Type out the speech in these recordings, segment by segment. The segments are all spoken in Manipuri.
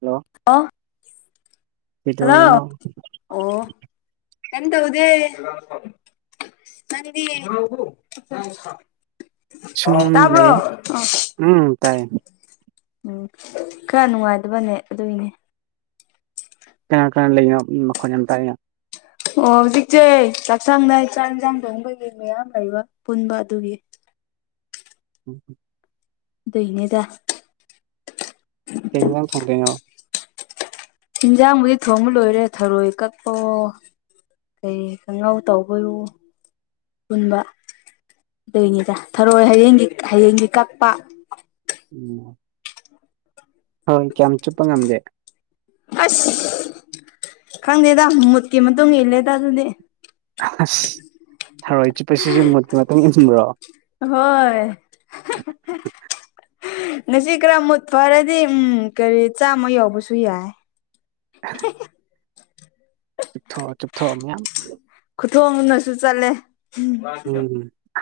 ꯍꯜꯂꯣ ꯑꯣ ꯍꯜꯂꯣ ꯀꯩꯗꯧꯔꯤꯅꯣ [unintelligible] ꯀꯦꯝ ꯇꯧꯗꯦ ꯅꯪꯗꯤ ꯁꯨꯝ ꯇꯥꯕ꯭ꯔꯣ ꯂꯩꯌꯦ ꯑ ꯎꯝ ꯇꯥꯏꯌꯦ ꯎꯝ ꯈꯔ ꯅꯨꯡꯉꯥꯏꯇꯕ ꯅꯦꯠ ꯑꯗꯨꯒꯤꯅꯦ ꯀꯅꯥ ꯀꯅꯥ ꯂꯩꯅꯣ ꯎꯝ ꯃꯈꯣꯟ ꯌꯥꯝ ꯇꯥꯏꯅ ꯑꯣ ꯍꯧꯖꯤꯛꯆꯦ ꯆꯥꯛꯁꯪꯗ ꯆꯥꯛ ꯏꯟꯖꯥꯡ ꯊꯣꯡꯕꯒꯤ ꯃꯌꯥꯝ ꯂꯩꯕ ꯄꯨꯟꯕ ꯑꯗꯨꯒꯤ ꯎꯝ ꯑꯗꯨꯒꯤꯅꯤꯗ ꯀꯩꯩ ꯏꯟꯖꯥꯡ ꯊꯣꯡꯗꯣꯏꯅꯤ ꯏꯟꯖꯥꯡꯕꯨꯗꯤ ꯊꯣꯡꯕ ꯂꯣꯏꯔꯦ ꯊꯔꯣꯏ ꯀꯛꯄꯑꯣ ꯀꯩ ꯀꯥꯡꯉꯧ ꯇꯧꯕꯩꯑꯣ ꯄꯨꯟꯕ ꯑꯗꯨꯏꯅꯤꯗ ꯊꯔꯣꯏ ꯍꯌꯦꯡꯒꯤ ꯍꯌꯦꯡꯒꯤ ꯀꯛꯄ ꯎꯝ ꯊꯔꯣꯏ ꯀꯌꯥꯝ ꯆꯨꯞꯄ ꯉꯝꯒꯦ ꯑꯁ ꯈꯪꯗꯦꯗ ꯃꯨꯠꯀꯤ ꯃꯇꯨꯡ ꯏꯜꯂꯦꯗ ꯑꯗꯨꯗꯤ ꯑꯁ ꯊꯔꯣꯏ ꯆꯨꯞꯄꯁꯤꯁꯨ ꯃꯨꯠꯀꯤ ꯃꯇꯨꯡ ꯏꯟꯕ꯭ꯔꯣ ꯑꯍꯣꯏ ꯉꯁꯤ ꯈꯔ ꯃꯨꯠ ꯐꯔꯗꯤ ꯎꯝ ꯀꯔꯤ ꯆꯥꯝꯃ ꯌꯥꯎꯕꯁꯨ ꯌꯥꯏ ꯍꯦ ꯍꯦ ꯆꯨꯞꯊꯣꯛꯑꯣ ꯆꯨꯞꯊꯣꯛꯑꯣ ꯃꯌꯥꯝ ꯈꯨꯊꯣꯡꯅꯁꯨ ꯆꯠꯂꯦ ꯎꯝꯝ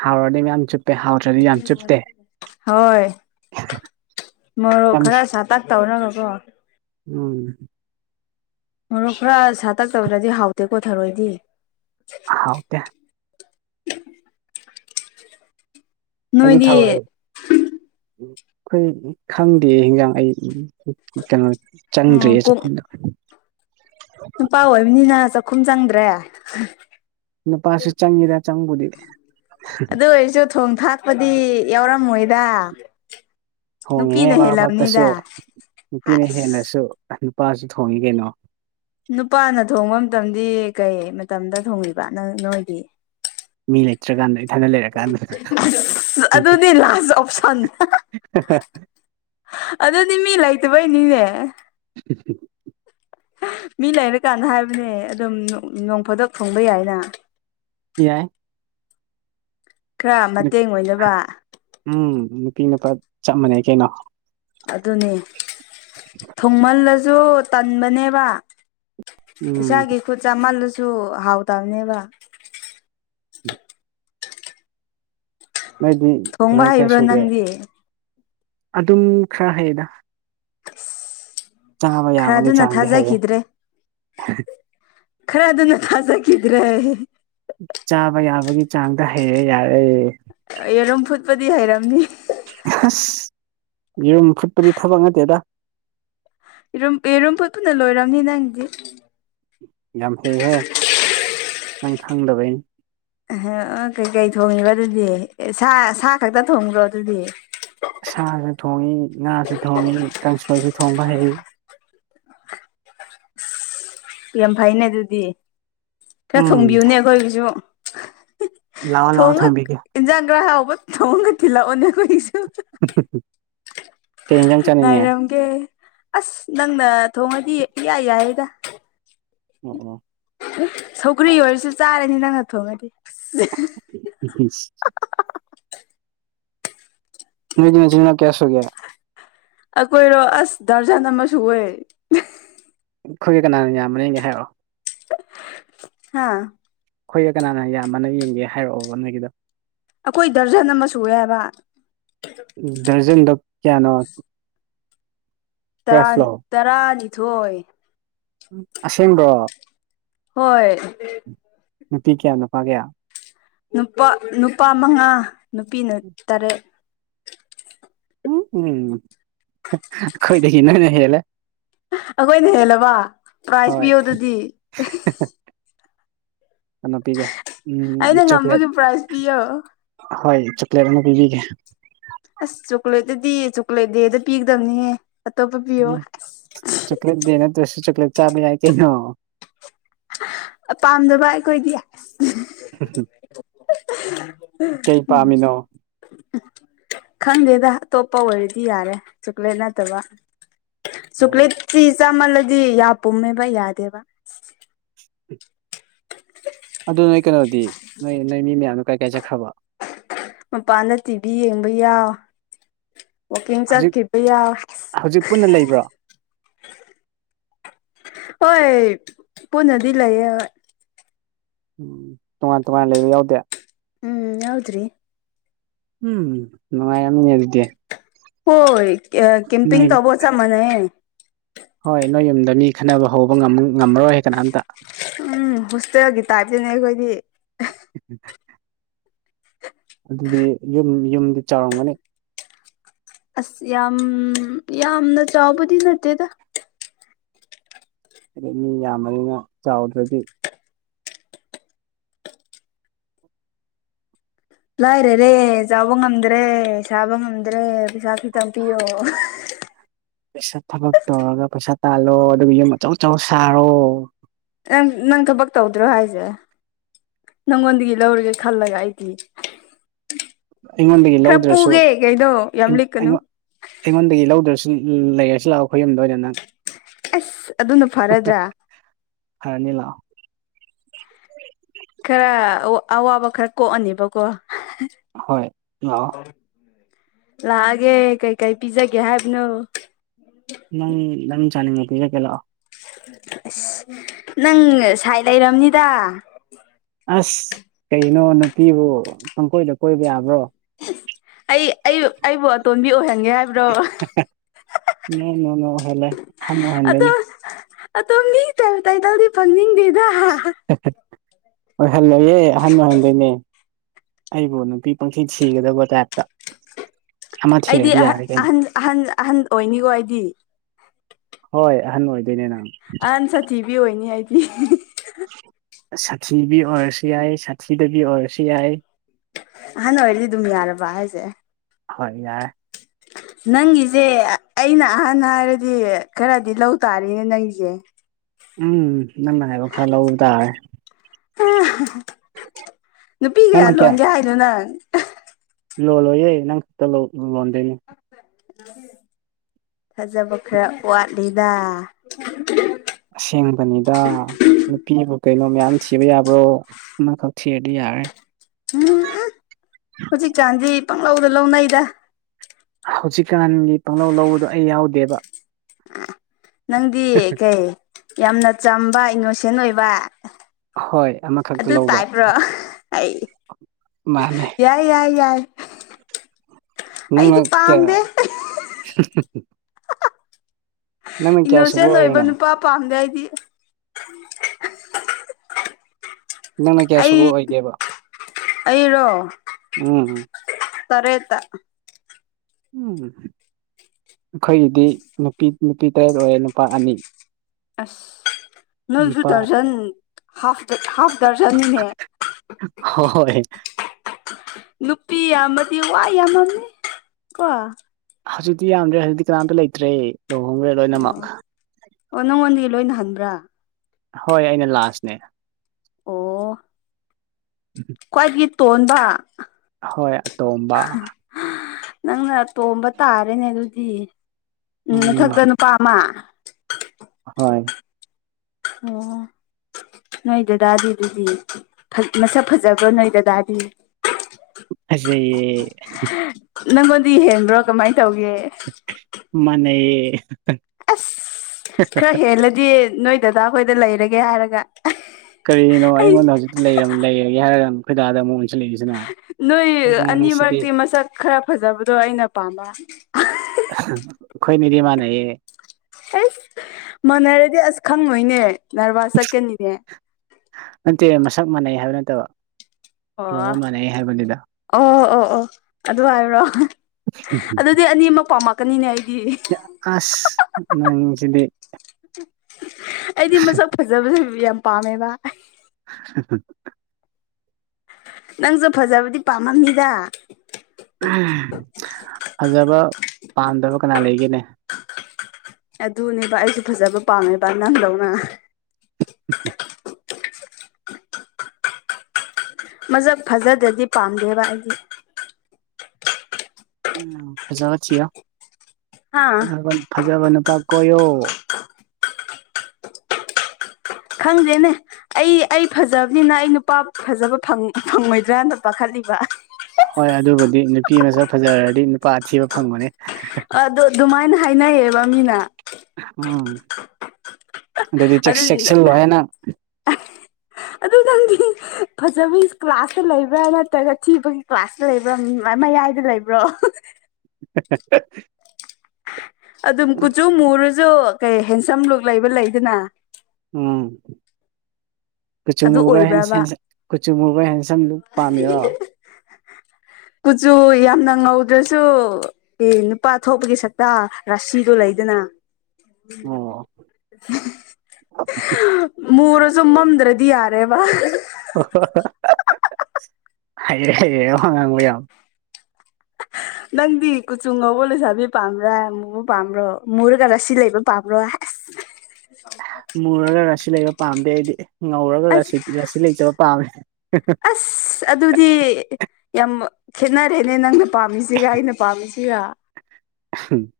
ꯍꯥꯎꯅꯦ ꯃꯤ ꯑ ꯍꯣꯏ ꯃ ꯌꯥꯝ ꯈꯔ ꯁꯥ ꯇꯥꯛ ꯇꯧꯔꯒꯀꯣ ꯎꯝ ꯃꯣꯔꯣꯛ ꯈꯔ ꯁꯥ ꯇꯛꯇꯕꯗꯗꯤ ꯍꯥꯎꯇꯦꯀꯣ ꯊꯔꯣꯏꯗꯤ ꯍꯥꯎꯗ ꯑꯩꯗꯤ ꯊꯔꯣꯏ ꯅꯣꯏꯗꯤ ꯑꯩꯈꯣꯏ ꯈꯪꯗꯦ ꯍꯤꯟꯖꯥꯡ ꯑꯩ ꯀꯩꯅꯣ ꯎꯝ ꯆꯪꯗ꯭ꯔꯤꯌꯦ ꯀꯣꯛ ꯆꯥꯛꯈꯨꯝꯗ ꯅꯨꯄꯥ ꯑꯣꯏꯕꯅꯤꯅ ꯆꯥꯛꯈꯨꯝ ꯆꯪꯗ꯭ꯔꯦ ꯅꯨꯄꯥꯁꯨ ꯆꯪꯉꯤꯗ ꯆꯪꯕꯨꯗꯤ ꯑꯗꯨ ꯑꯣꯏꯔꯁꯨ ꯊꯣꯡ ꯊꯥꯛꯄꯗꯤ ꯌꯥꯎꯔꯝꯃꯣꯏꯗ ꯊꯣꯡꯉꯤꯍꯦ ꯅꯨꯄꯤꯅ ꯃꯔꯛ ꯃꯔꯛꯇꯁꯨ ꯍꯦꯜꯂꯝꯅꯤꯗ ꯅꯨꯄꯤꯅ ꯍꯥꯏꯁ ꯍꯦꯟꯂꯁꯨ ꯅꯨꯄꯥꯁꯨ ꯊꯣꯡꯉꯤ ꯀꯩꯅꯣ ꯅꯨꯄꯥꯅ ꯊꯣꯡꯕ ꯃꯇꯝꯗꯤ ꯀꯩ ꯃꯇꯝꯗ ꯊꯣꯡꯉꯤꯕ ꯅꯪ ꯅꯣꯏꯗꯤ ꯃꯤ ꯂꯩꯇ꯭ꯔꯀꯥꯟꯗ ꯏꯊꯟ ꯂꯩꯔꯀꯥꯟꯗ ꯑꯁ ꯍꯥ ꯑꯗꯨꯗꯤ ꯂꯥꯁ ꯑꯣꯞꯁꯟ ꯍꯥ ꯑꯗꯨꯗꯤ ꯃꯤ ꯂꯩꯇꯕꯩꯅꯤꯅꯦ [unintelligible] ꯃꯤ ꯂꯩꯔ ꯀꯥꯟꯗ ꯍꯥꯏꯕꯅꯦ ꯑꯗꯨꯝ ꯅꯣꯡꯐꯗꯛ ꯊꯣꯡꯕ ꯌꯥꯏꯅ ꯌꯥꯏ ꯈꯔ ꯃꯇꯦꯡ ꯑꯣꯏꯅꯕ ꯎꯝ ꯅꯨꯄꯤ ꯅꯨꯄꯥ ꯆꯞ ꯃꯥꯟꯅꯩ ꯀꯩꯅꯣ ꯑꯗꯨꯅꯦ ꯊꯣꯡꯃꯜꯂꯁꯨ ꯇꯟꯕꯅꯦꯕ ꯎꯝ ꯏꯁꯥꯒꯤ ꯈꯨꯠ ꯆꯃꯜꯂꯁꯨ ꯍꯥꯎꯇꯕꯅꯦꯕ ꯎꯝ ꯊꯣꯡꯕ ꯀꯩꯅꯣ ꯀꯌꯥ ꯍꯩꯕ꯭ꯔꯣ ꯁꯨꯒꯦ ꯅꯪꯗꯤ ꯑꯗꯨꯝ ꯈꯔ ꯍꯥꯏꯗ ꯈꯔ ꯌꯥꯕꯒꯤ ꯑꯗꯨꯅ ꯆꯥꯡꯗꯤ ꯍꯩꯌꯦ ꯊꯥꯖꯈꯤꯗ꯭ꯔꯦ ꯈꯔ ꯑꯗꯨꯅ ꯊꯥꯖꯈꯤꯗ꯭ꯔꯦ ꯆꯥꯕ ꯌꯥꯕꯒꯤ ꯆꯥꯡꯗ ꯍꯩꯑꯦ ꯌꯥꯔꯦꯌꯦ ꯌꯦꯔꯨꯝ ꯐꯨꯠꯄꯗꯤ ꯍꯥꯏꯩꯔꯝꯅꯤ ꯑꯁ ꯌꯨꯝ ꯈꯨꯠꯄꯗꯤ ꯊꯕꯛ ꯅꯠꯇꯦꯗ ꯔꯨꯝꯔꯨꯝ ꯐꯣꯠ ꯄꯨꯨꯅ ꯂꯣꯏꯔꯕꯅꯤ ꯅꯪꯗꯤ ꯌꯥꯝꯝꯍꯦꯍꯦ ꯅꯪ ꯈꯪꯗꯕꯅꯤ ꯀꯩꯀꯩ ꯊꯣꯡꯉꯤꯕ ꯑꯗꯨꯗꯤ ꯁꯥ ꯁꯥ ꯈꯛꯇ ꯊꯣꯡꯕ꯭ꯔꯣ ꯑꯗꯨꯗꯤ ꯁꯥꯁꯨ ꯊꯣꯡꯉꯤ ꯉꯥꯁꯨ ꯊꯣꯡꯉꯤ ꯀꯥꯡꯁꯣꯏꯁꯨ ꯊꯣꯡꯕ ꯍꯩ ꯌꯥꯝ ꯐꯩꯅꯦ ꯑꯗꯨꯗꯤ ꯈꯔ ꯎꯝ ꯊꯣꯡꯕꯤꯌꯨꯅꯦ ꯑꯩꯈꯣꯏꯒꯤꯁꯨ ꯂꯥꯛꯑꯣ ꯂꯥꯛꯑꯣ ꯊꯝꯕꯤꯒꯦꯣ ꯏꯟꯁꯥꯡ ꯒꯔ ꯍꯥꯎꯕ ꯊꯃꯒ ꯊꯤꯜꯂꯛꯑꯣꯅꯦ ꯑꯩꯈꯣꯏꯒꯤꯁꯨ [unintelligible] ꯀꯩ ꯏꯟꯖꯥꯡ ꯆꯥꯅꯤꯡꯉꯦ ꯉꯥꯏꯔꯝꯒꯦ ꯑꯁ ꯅꯪꯅ ꯊꯣꯡꯉꯗꯤ ꯏꯌꯥꯏ ꯌꯥꯏꯌꯦꯗ ꯑꯣ ꯁꯧꯈ꯭ꯔꯤ ꯑꯣꯏꯔꯁꯨ ꯆꯥꯔꯅꯤ ꯅꯪꯅ ꯊꯣꯡꯉꯗꯤ ꯀꯜ ꯃꯣꯏ ꯆꯤꯡꯅ ꯀꯌꯥꯁꯁꯨꯒ ꯑꯩꯈꯣꯏꯔꯣ ꯑꯁ ꯗꯥꯔꯖꯟ ꯑꯃꯁ ꯁꯋꯦ ꯑꯩꯈꯣꯏꯒꯤ ꯀꯅꯥꯅ ꯌꯥꯝꯕꯅꯒꯦ ꯍꯥꯏꯔꯛꯑꯣ ꯍꯥꯥ ꯈꯣꯏꯒ ꯀꯅꯥꯅ ꯌꯥꯝꯕꯅ ꯌꯦꯡꯒꯦ ꯍꯥꯏꯔꯛꯑꯣꯕ ꯅꯣꯏꯒꯤꯗꯣ ꯑꯩꯈꯣꯏ ꯗꯔꯖꯟ ꯑꯃ ꯁꯨꯔꯦ ꯍꯥꯏꯕ ꯗꯔꯖꯟꯗ ꯀꯌꯥꯅꯣ ꯇꯔꯥ ꯇꯨꯋꯦꯜꯐꯂꯣ ꯇꯔꯥꯅꯤꯊꯣꯏ ꯑꯁꯦꯡꯕꯣ ꯍꯣꯏ ꯅꯨꯄꯤ ꯀꯌꯥ ꯅꯨꯄꯥ ꯀꯌꯥ ꯅꯨꯄꯥ ꯅꯨꯄꯥ ꯃꯉꯥ ꯅꯨꯄꯤꯅ ꯇꯔꯦꯠ ꯎꯝ ꯎꯝ ꯈꯣꯏꯗꯩꯗꯤ ꯅꯪꯅ ꯍꯦꯜꯂꯦ ꯑꯩꯈꯣꯏꯅ ꯍꯦꯜꯂꯕ ꯄ꯭ꯔꯥꯏꯖ ꯍꯣꯏ ꯄꯤꯌꯣ ꯑꯗꯨꯗꯤ [inaudible] ꯀꯩꯅꯣ ꯄꯤꯒꯦ ꯎ ꯑꯩꯅ ꯆꯣꯀ꯭ꯂꯦꯠ ꯉꯝꯕꯒꯤ ꯄ꯭ꯔꯥꯏꯖ ꯄꯤꯌꯣ ꯍꯣꯏ ꯆꯣꯀ꯭ꯂꯦꯠ ꯑꯃ ꯄꯤꯕꯤꯒꯦ ꯑꯁ ꯆꯣꯀ꯭ꯂꯦꯠꯇꯗꯤ ꯆꯣꯀ꯭ꯂꯦꯠ ꯗꯦꯗ ꯄꯤꯒꯗꯕꯅꯤꯌꯦ ꯑꯇꯣꯞꯄ ꯄꯤꯌꯣ ꯑꯁ ꯆꯣꯀ꯭ꯂꯦꯠꯇꯗꯤ ꯅꯠꯇ꯭ꯔꯁꯨ ꯆꯣꯀ꯭ꯂꯦꯠ ꯆꯥꯕ ꯌꯥꯏ ꯀꯩꯅꯣ ꯄꯥꯝꯗꯕ ꯑꯩꯈꯣꯏꯗꯤ ꯀꯩ ꯄꯥꯝꯃꯤꯅꯣ ꯈꯪꯗꯦꯗ ꯑꯇꯣꯞꯄ ꯑꯣꯏꯔꯗꯤ ꯌꯥꯔꯦ ꯆꯣꯀ꯭ꯂꯦꯠ ꯅꯠꯇꯕ ꯁꯨꯛꯂꯤ ꯐꯤ ꯆꯥꯃꯜꯂꯗꯤ ꯌꯥꯝ ꯄꯨꯝꯃꯦꯕ ꯌꯥꯗꯦꯕ ꯑꯗꯨ ꯅꯣꯏ ꯀꯩꯅꯣꯗꯤ ꯅꯣꯏ ꯅꯣꯏ ꯃꯤ ꯃꯌꯥꯝꯅꯣ ꯀꯥꯏ ꯀꯥꯏ ꯆꯈ꯭ꯔꯕ ꯃꯄꯥꯟꯗ ꯇꯤꯚꯤ ꯌꯦꯡꯕ ꯌꯥꯎ ꯋꯥꯋꯀꯤꯡ ꯍꯧꯖꯤꯛ ꯆꯠꯈꯤꯕ ꯌꯥꯎ ꯁ ꯍꯧꯖꯤꯛ ꯄꯨꯟꯅ ꯂꯩꯕ꯭ꯔꯣ ꯍꯣꯏ ꯄꯨꯅꯗꯤ ꯂꯩꯌꯦꯦ ꯍꯣꯏ ꯎꯝ ꯇꯣꯉꯥꯟ ꯇꯣꯉꯥꯟꯅ ꯂꯩꯕ ꯌꯥꯎꯗꯦ ꯎꯝ ꯌꯥꯎꯗ꯭ꯔꯤꯌꯦ ꯍꯝ ꯅꯨꯡꯉꯥꯏꯔꯝꯅꯤꯅꯦ ꯑꯗꯨꯗꯤ ꯍꯣꯏ ꯀꯦꯑꯦ ꯀꯦꯝꯄꯤꯡ ꯅꯣꯏ ꯇꯧꯕꯒ ꯆꯞ ꯃꯥꯟꯅꯩꯌꯦ ꯍꯣꯏ ꯅꯣꯏ ꯌꯨꯝꯗ ꯃꯤ ꯈꯠꯅꯕ ꯍꯧꯕ ꯉꯝꯃꯔꯣꯏꯍ ꯀꯅꯥꯝꯇ ꯎꯝ ꯍꯣꯁꯇꯦꯜ ꯒꯤ ꯇꯥꯏꯞꯇꯅꯦ ꯑꯩꯈꯣꯏꯗꯤ [inaudible] ꯑꯗꯨꯗꯤ ꯌꯨꯝ ꯌꯨꯝꯗꯤ ꯆꯥꯎꯔꯝꯒꯅꯤ ꯑꯁ ꯌꯥꯝ ꯌꯥꯝ ꯅ ꯆꯥꯎꯕꯗꯤ ꯅꯠꯇꯦꯗ ꯑꯗꯣ ꯃꯤ ꯌꯥꯝꯕꯅꯤꯅ ꯆꯥꯎꯗ꯭ꯔꯗꯤ ꯂꯥꯏꯔꯔꯦ ꯆꯥꯎꯕ ꯉꯝꯗꯔꯦ ꯁꯥꯕ ꯉꯝꯗꯔꯦ ꯄꯩꯁꯥ ꯈꯤꯇꯪ ꯄꯤꯌꯣ ꯄꯩꯁꯥ ꯊꯕꯛ ꯇꯧꯔꯒ ꯄꯩꯁꯥ ꯇꯥꯜꯂꯣ ꯑꯗꯨꯒ ꯌꯨꯝ ꯑꯆꯧ ꯑꯆꯧ ꯁꯥꯔꯣ ꯑꯝ ꯅꯪ ꯀꯕꯛ ꯇꯧꯗ꯭ꯔꯣ ꯍꯥꯏꯁꯦ ꯅꯪꯉꯣꯟꯗꯒꯤ ꯂꯧꯔꯒꯦ ꯈꯜꯂꯒ ꯑꯩꯗꯤ ꯑꯩꯉꯣꯟꯗꯒꯤ ꯈꯔ ꯂꯧꯗ꯭ꯔꯁꯨ ꯄꯨꯒꯦ ꯀꯩꯗꯣ ꯌꯥꯝ ꯂꯤꯛꯀꯅꯨ ꯑꯩꯉꯣꯟꯗꯒꯤ ꯂꯧꯗ꯭ꯔꯁꯨ ꯂꯩꯔꯁꯨ ꯂꯥꯛꯑꯣ ꯈꯣꯏꯌꯨꯝꯗ ꯑꯣꯏꯅ ꯅꯪ ꯑꯁ ꯑꯗꯨꯅ ꯐꯔꯗ꯭ꯔꯥ ꯐꯔꯅꯤ ꯂꯥꯛꯑꯣ ꯈꯔ ꯑꯋ ꯑꯋꯥꯕ ꯈꯔ ꯀꯣꯛꯑꯅꯦꯕꯀꯣ ꯍꯣꯏ ꯂꯥꯛꯑꯣ ꯂꯥꯛꯑꯒꯦ ꯀꯩꯀꯩ ꯄꯤꯖꯒꯦ ꯍꯥꯏꯕꯅꯣ ꯅꯪ ꯅꯪ ꯆꯥꯅꯤꯡꯕ ꯄꯤꯖꯒꯦ ꯂꯥꯛꯑꯣ ꯑꯁ ꯅꯪ ꯁꯥꯏ ꯂꯩꯔꯝꯅꯤꯗ ꯑꯁ ꯀꯩꯅꯣ ꯅꯨꯄꯤꯕꯨ ꯄꯪꯀꯣꯏꯗ ꯀꯣꯏꯕ ꯌꯥꯕ꯭ꯔꯣ ꯑꯩ ꯑꯩ ꯑꯩꯕꯨ ꯑꯇꯣꯟꯕꯤ ꯑꯣꯏꯍꯟꯒꯦ ꯍꯥꯏꯕ ꯅꯣ ꯅꯣ ꯅꯣ ꯑꯣꯏꯍꯜꯂꯦꯏ ꯑꯍꯟ ꯑꯣꯏꯍꯟꯒꯅꯤ ꯑꯇꯣꯝꯕꯤꯒꯤ ꯇꯥꯏꯜ ꯇꯥꯏꯇꯜꯗꯤ ꯐꯪꯅꯤꯡꯗꯦꯗ ꯍꯦꯍꯦ ꯑꯣꯏ ꯍꯜꯂꯣꯏꯌꯦ ꯑꯍꯟ ꯑꯣꯏꯍꯟꯗꯣꯏꯅꯦ ꯑꯩꯕꯨ ꯅꯨꯄꯤ ꯄꯪꯊꯤ ꯊꯤꯗꯧꯕꯩ ꯇꯥꯏꯞꯇ ꯑꯃ ꯑꯩꯗꯤ ꯊꯤꯔꯗꯤ ꯌꯥꯔꯦ ꯀꯩꯅꯣ ꯑꯍꯟ ꯑꯍꯟ ꯑꯍꯟ ꯑꯣꯏꯅꯤꯀꯣ ꯑꯩꯗꯤ ꯍꯣꯏ ꯑꯍꯟ ꯑꯣꯏꯗꯣꯏꯅꯦ ꯅꯪ ꯑꯟ ꯁꯥꯊꯤꯕꯤ ꯑꯣꯏꯅꯤ ꯑꯩꯗꯤ ꯁꯥꯊꯤꯕꯤ ꯑꯣꯏꯔꯁꯨ ꯌꯥꯏ ꯁꯥꯊꯤꯗꯕꯤ ꯑꯣꯏꯔꯁꯨ ꯌꯥꯏ ꯑꯍꯥꯟ ꯑꯣꯏꯔꯗꯤ ꯑꯗꯨꯝ ꯌꯥꯔꯕ ꯍꯥꯏꯁꯦ ꯍꯣꯏ ꯌꯥꯏ ꯅꯪꯒꯤꯁꯦ ꯑꯩꯅ ꯑꯍꯥꯟ ꯍꯥꯏꯔꯗꯤ ꯈꯔꯗꯤ ꯂꯧ ꯇꯥꯔꯤꯅꯦ ꯅꯪꯒꯤꯁꯦ ꯎꯝ ꯅꯪ ꯍꯥꯏꯕ ꯈꯔ ꯂꯧꯕ ꯇꯥꯔꯦ ꯅꯨꯄꯤ ꯀꯌꯥ ꯂꯣꯟꯒꯦ ꯍꯥꯏꯅꯣ ꯅꯪ ꯂꯣꯜꯂꯣꯏꯌꯦ ꯅꯪ ꯈꯛꯇ ꯂꯧ ꯂꯣꯟꯗꯣꯏꯅꯦ ꯊꯥꯖꯕ ꯈꯔ ꯋꯥꯠꯂꯤꯗ ꯑꯁꯦꯡꯕꯅꯤꯗ ꯅꯨꯄꯤꯕꯨ ꯀꯩꯅꯣ ꯃꯌꯥꯝ ꯊꯤꯕ ꯌꯥꯕ꯭ꯔꯣ ꯑꯃꯈꯛ ꯊꯤꯔꯗꯤ ꯌꯥꯔꯦ ꯍꯧꯖꯤꯛꯀꯥꯟꯗꯤ ꯄꯥꯡꯂꯧꯗ ꯂꯧꯅꯩꯗ ꯍꯧꯖꯤꯛꯀꯥꯟꯒꯤ ꯄꯪꯂꯧ ꯂꯧꯕꯗꯣ ꯑꯩ ꯌꯥꯎꯗꯦꯕ ꯅꯪꯗꯤ ꯀꯩ ꯌꯥꯝꯅ ꯆꯝꯕ ꯏꯅꯣꯁꯦꯟ ꯑꯣꯏꯕ ꯍꯣꯏ ꯑꯃꯈꯛꯇ ꯑꯗꯨ ꯂꯧꯕ ꯇꯥꯏꯞꯕ꯭ꯔꯣ ꯑꯩ ꯃꯥꯅꯦ ꯌꯥ ꯑꯩ ꯌꯥꯏ ꯌꯥꯏ ꯅꯪꯅ ꯑꯩꯗꯤ ꯄꯥꯝꯗꯦ ꯀꯌꯥ [unintelligible] ꯅꯪꯅ ꯀꯌꯥ ꯁꯨꯕ ꯏꯅꯣꯁꯦꯟ ꯅꯣꯏꯕ ꯑꯣꯏꯔꯤꯅꯣ ꯅꯨꯄꯥ ꯄꯥꯝꯗꯦ ꯍꯥꯏꯗꯤ ꯅꯪꯅ ꯀꯌꯥ ꯁꯨꯕ ꯑꯩ ꯑꯣꯏꯒꯦꯕ ꯑꯩꯔꯣ ꯎꯝꯝ ꯇꯔꯦꯠꯇ ꯎꯝ ꯑꯩꯈꯣꯏꯒꯤꯗꯤ ꯅꯨꯄꯤ ꯅꯨꯄꯤ ꯇꯔꯦꯠ ꯑꯣꯏꯌꯦ ꯅꯨꯄꯥ ꯑꯅꯤ ꯑꯁ ꯅꯣꯏꯁꯨ ꯅꯨꯄꯥ ꯗꯔꯖꯟ ꯍꯥ ꯍꯥꯐ ꯗꯔꯖꯟꯅꯦ ꯍꯣꯏ ꯅꯨꯄꯤ ꯌꯥꯝꯃꯗꯤ ꯋꯥ ꯌꯥꯝꯃꯝꯅꯤ ꯀꯣ ꯍꯧꯖꯤꯛꯇꯤ ꯌꯥꯝꯗ꯭ꯔꯦ ꯍꯧꯖꯤꯛꯇꯤ ꯀꯅꯥꯝꯇ ꯂꯩꯇ꯭ꯔꯦ ꯂꯨꯍꯣꯡꯈ꯭ꯔꯦ ꯂꯣꯏꯅꯃꯛ ꯑꯣ ꯅꯪꯉꯣꯟꯗꯤ ꯂꯣꯏꯅ ꯍꯟꯕ꯭ꯔꯥ ꯍꯣꯏ ꯑꯩꯅ ꯂꯥꯁꯅꯦ ꯑꯣ [unintelligible] ꯈ꯭ꯋꯥꯏꯒꯤ ꯇꯣꯟꯕ ꯍꯣꯏ ꯑꯇꯣꯝꯕ ꯅꯪꯅ ꯇꯣꯝꯕ ꯇꯥꯔꯦꯅꯦ ꯑꯗꯨꯗꯤ ꯎꯝ ꯃꯊꯛꯇ ꯄꯥꯃ ꯍꯣꯏ ꯑꯣ ꯅꯣꯏꯗꯗꯥꯗꯤ ꯑꯗꯨꯗꯤ ꯃꯁꯛ ꯐꯖꯕ ꯅꯣꯏ ꯗꯗꯥꯗꯤ ꯐꯥꯖꯩꯌꯦ ꯅꯪꯉꯣꯟꯗꯤ ꯌꯦꯡꯕ꯭ꯔꯣ ꯀꯃꯥꯏꯅ ꯇꯧꯒꯦ ꯃꯅꯦꯌꯦ ꯑꯁ ꯈꯔ ꯍꯦꯜꯂꯗꯤ ꯅꯣꯏꯗꯥꯥꯗ ꯉꯥꯈꯣꯏꯗ ꯂꯩꯔꯒꯦ ꯍꯥꯏꯔꯒ ꯀꯔꯤꯅꯣ ꯑꯩ ꯑꯩꯉꯣꯟꯗ ꯍꯧꯖꯤꯛꯇ ꯂꯩꯔ ꯂꯩꯔꯒꯦ ꯍꯥꯏꯔꯒꯅ ꯈꯣꯏꯗꯥꯗ ꯑꯃꯨꯛ [unintelligible] ꯅꯣꯏ ꯑꯅꯤ ꯅꯪ ꯁꯤꯗꯤ ꯃꯔꯛꯇꯤ ꯃꯁꯛ ꯈꯔ ꯐꯖꯕꯗꯣ ꯑꯩꯅ ꯄꯥꯝꯕ ꯑꯩꯣꯏꯅꯤꯗꯤ ꯃꯅꯦꯌꯦ ꯍꯁ ꯃꯥꯟꯅꯔꯗꯤ ꯑꯁ ꯈꯪꯉꯣꯏꯅꯦ ꯅꯔꯕꯥꯁ ꯆꯠꯀꯅꯤꯅꯦ ꯅꯠꯇꯦ ꯃꯁꯛ ꯃꯥꯟꯅꯩ ꯍꯥꯏꯕ ꯅꯠꯇꯕ ꯑꯣ ꯐꯖꯕ ꯃꯥꯟꯅꯩ ꯍꯥꯏ ꯑꯣ ꯑꯣ ꯑꯣ ꯑꯗꯨ ꯍꯥꯏꯕꯔꯣ ꯑꯗꯨꯗꯤ ꯑꯅꯤꯃꯛ ꯄꯥꯎꯝꯃꯛ ꯅꯤꯅꯦ ꯑꯩꯗꯤ ꯑꯁ ꯅꯪꯁꯤꯗꯤ ꯑꯩꯗꯤ ꯃꯁꯛ ꯐꯖꯕꯁꯦ ꯌꯥꯝ ꯄꯥꯝꯃꯦꯕ [unintelligible] ꯅꯪꯁꯨ ꯐꯖꯕꯗꯤ ꯄꯥꯝꯃꯝꯅꯤꯗ ꯐꯖꯕ ꯄꯥꯝꯗꯕ ꯀꯅꯥ ꯂꯩꯒꯦꯅꯦ ꯑꯗꯨꯅꯦꯕ ꯑꯩꯁꯨ ꯐꯖꯕ ꯄꯥꯝꯃꯦꯕ ꯅꯪꯗꯧꯅ [inaudible] ꯃꯁꯛ ꯐꯖꯗꯗꯤ ꯄꯥꯝꯗꯦꯕ ꯑꯩꯗꯤ ꯎꯝ ꯐꯖꯕ ꯊꯤꯌꯣ ꯍꯥ ꯐꯖꯕ ꯐꯖꯕ ꯅꯨꯄꯥ ꯀꯣꯌꯣ ꯈꯪꯗꯦꯅꯦ ꯑꯩ ꯑꯩ ꯐꯖꯕꯅꯤꯅ ꯑꯩ ꯅꯨꯄꯥ ꯐꯖꯕ ꯐꯪꯉꯣꯏꯗ꯭ꯔꯥꯅ ꯄꯥꯈꯠꯂꯤꯕ ꯍꯣꯏ ꯑꯗꯨꯕꯨꯗꯤ ꯅꯨꯄꯤ ꯃꯁꯛ ꯐꯖꯔꯗꯤ ꯅꯨꯄꯥ ꯑꯊꯤꯕ ꯐꯪꯕꯅꯦ ꯑꯗꯨ ꯑꯗꯨꯃꯥꯏꯅ ꯍꯥꯏꯅꯩꯌꯦꯕ ꯃꯤꯅ ꯎꯝ ꯑꯗꯤ ꯑꯗꯨ ꯆꯦꯛꯁ ꯆꯦꯛꯦꯛꯁꯟ ꯂꯦꯅ ꯑꯗꯨ ꯅꯪꯗꯤ ꯐꯖꯕ ꯀ꯭ꯂꯥꯁꯇ ꯂꯩꯕ꯭ꯔꯥ ꯅꯠꯇ꯭ꯔꯒ ꯊꯤꯕꯒꯤ ꯀ꯭ꯂꯥꯁꯇ ꯂꯩꯕ꯭ꯔꯥ ꯃꯌꯥꯏꯗ ꯂꯩꯕ꯭ꯔꯣ [unintelligible] ꯑꯗꯨꯝ ꯀꯨꯆꯨ ꯃꯨꯔꯁꯨ ꯀꯩ ꯍꯦꯟꯁꯝ ꯂꯨꯛ ꯂꯩꯕ ꯂꯩꯗꯅ ꯎꯝ ꯑꯗꯨ ꯀꯆꯨꯃꯨꯕ ꯍꯦꯟ ꯑꯣꯏꯕ꯭ꯔꯕ ꯍꯦꯟ ꯀꯨꯆꯨ ꯃꯨꯕ ꯍꯦꯟꯁꯝ ꯂꯨꯛ ꯄꯥꯝꯃꯤꯔꯣ ꯀꯨꯆꯨ ꯌꯥꯝꯅ ꯉꯧꯗ꯭ꯔꯁꯨ ꯑꯦ ꯅꯨꯄꯥ ꯊꯣꯛꯄꯒꯤ ꯁꯛꯇ ꯔꯥꯁꯤꯗꯣ ꯂꯩꯗꯅ ꯑꯣ [unintelligible] ꯃꯨꯔꯁꯨ ꯃꯝꯗ꯭ꯔꯗꯤ ꯌꯥꯔꯦꯕ ꯑꯣ ꯍꯩꯔꯦ ꯍꯩꯔꯦ ꯋꯥꯉꯥꯡꯕ ꯌꯥꯝ ꯅꯪꯗꯤ ꯀꯨꯆꯨ ꯉꯧꯕ ꯂꯩꯏꯁꯥꯕꯤ ꯄꯥꯝꯕ꯭ꯔꯥ ꯑꯃꯨꯕ ꯄꯥꯝꯕ꯭ꯔꯣ ꯃꯨꯔꯒꯅ ꯁꯤ ꯂꯩꯕ ꯄꯥꯝꯕ꯭ꯔꯣ ꯑꯁ ꯃꯨꯔꯒ ꯔꯁꯤ ꯂꯩꯕ ꯄꯥꯝꯗꯦ ꯑꯩꯗꯤ ꯉꯧꯔꯒ ꯔꯁꯤ ꯑꯁ ꯔꯁꯤ ꯂꯩꯖꯕ ꯄꯥꯝꯃꯦ ꯑꯁ ꯑꯗꯨꯗꯤ ꯌꯥꯝ ꯈꯦꯠꯅꯔꯦꯅꯦ ꯅꯪꯅ ꯄꯥꯝꯃꯤꯁꯤꯒ ꯑꯩꯅ ꯄꯥꯝꯃꯤꯁꯤꯒ ꯎꯝ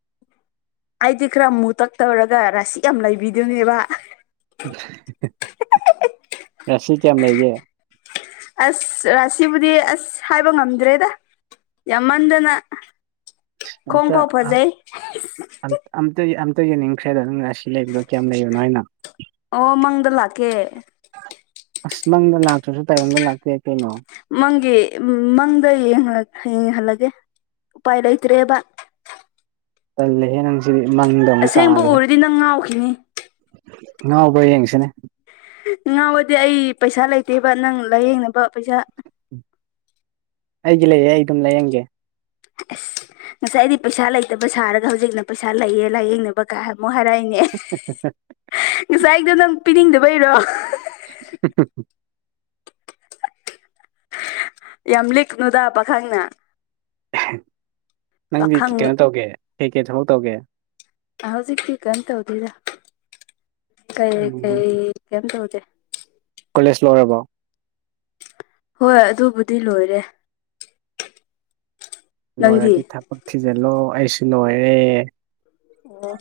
ꯑꯩꯗꯤ ꯈꯔ ꯃꯨ ꯇꯛ ꯇꯧꯔꯒ ꯔꯥꯁꯤ ꯌꯥꯝ ꯂꯩꯕꯤꯗꯨꯅꯦꯕ ꯔꯁꯤ ꯀꯌꯥꯝ ꯂꯩꯒꯦ ꯑꯁ ꯔꯥꯁꯤꯕꯨꯗꯤ ꯑꯁ ꯍꯥꯏꯕ ꯉꯝꯗ꯭ꯔꯦꯗ ꯌꯥꯝꯃꯟꯗꯅ ꯈꯣꯡ ꯐꯥꯎ ꯐꯖꯩ [unintelligible] ꯑꯝꯇ ꯑꯝ ꯑꯝꯇ ꯌꯦꯡꯅꯤꯡꯈ꯭ꯔꯦꯗ ꯅꯪ ꯉꯁꯤ ꯂꯩꯕꯗꯣ ꯀꯌꯥꯝ ꯂꯩꯕꯅꯣ ꯍꯥꯢꯅ ꯑꯣ ꯃꯪꯗ ꯂꯥꯛꯀꯦ ꯑꯁ ꯃꯪꯗ ꯂꯥꯛꯇ꯭ꯔꯁꯨ ꯇꯥꯏꯕꯪꯗ ꯂꯥꯛꯄ ꯌꯥꯏ ꯀꯩꯅꯣ ꯃꯪꯒꯤ ꯃꯪꯗ ꯌꯦꯡꯍꯜꯂꯒꯦ ꯎꯄꯥꯏ ꯂꯩꯇ꯭ꯔꯦꯕ ꯇꯟꯂꯦ ꯍꯦ ꯅꯪ ꯑꯁꯦꯡꯕ ꯎꯔꯗꯤ ꯅꯪ ꯉꯥꯎꯈꯤꯅꯤ ꯉꯥꯎꯕ ꯌꯦꯡꯁꯤꯅꯦ ꯉꯥꯎꯕꯗꯤ ꯑꯩ ꯄꯩꯁꯥ ꯂꯩꯇꯦꯕ ꯅꯪ ꯂꯥꯏꯌꯦꯡꯅꯕ ꯄꯩꯁꯥ ꯑꯩꯗꯤ ꯂꯩꯌꯦ ꯑꯩ ꯑꯗꯨꯝ ꯂꯥꯏꯌꯦꯡꯒꯦ ꯉꯁꯥꯏ ꯗꯤ ꯄꯩꯁꯥ ꯂꯩꯇꯕ ꯁꯥꯔꯒ ꯍꯧꯖꯤꯛꯅ ꯄꯩꯁꯥ ꯂꯩꯌꯦ ꯂꯥꯏꯌꯦꯡꯅꯕ ꯀꯥꯏ ꯑꯃꯨꯛ ꯍꯥꯏꯔꯛꯏꯅꯦ [unintelligible] ꯉꯁꯥꯏ ꯗꯣ ꯅꯪ ꯄꯤꯅꯤꯡꯗꯕꯩꯔꯣ [unintelligible] ꯌꯥꯝ ꯂꯤꯛꯅꯨꯗ ꯄꯥꯈꯪꯅ ꯅꯪꯗꯤ ꯀꯩꯅꯣ ꯇꯧꯒꯦ ꯀꯩ ꯀꯩ ꯊꯕꯛ ꯇꯧꯒꯦ ꯍꯧꯖꯤꯛ ꯄꯤ ꯀ ꯇ ꯍꯗꯔ ꯀꯩ ꯎꯝ ꯀꯩ ꯀꯩꯝ ꯇꯧꯁꯦ ꯀꯣꯂꯦꯖ ꯂꯣꯏꯔꯕꯣ ꯍꯣꯏ ꯑꯗꯨꯕꯨꯗꯤ ꯂꯣꯏꯔꯦ ꯅꯪꯗꯤ ꯂꯣꯏꯔꯗꯤ ꯊꯕꯛ ꯊꯤꯖꯤꯜꯂꯣ ꯑꯩꯁꯨ ꯂꯣꯏꯔꯦ ꯑꯣ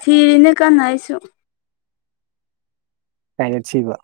ꯆꯤꯔꯤꯅ ꯀꯅ ꯍꯥꯏꯁꯨ ꯀꯩꯔꯦꯠ ꯁꯤꯕ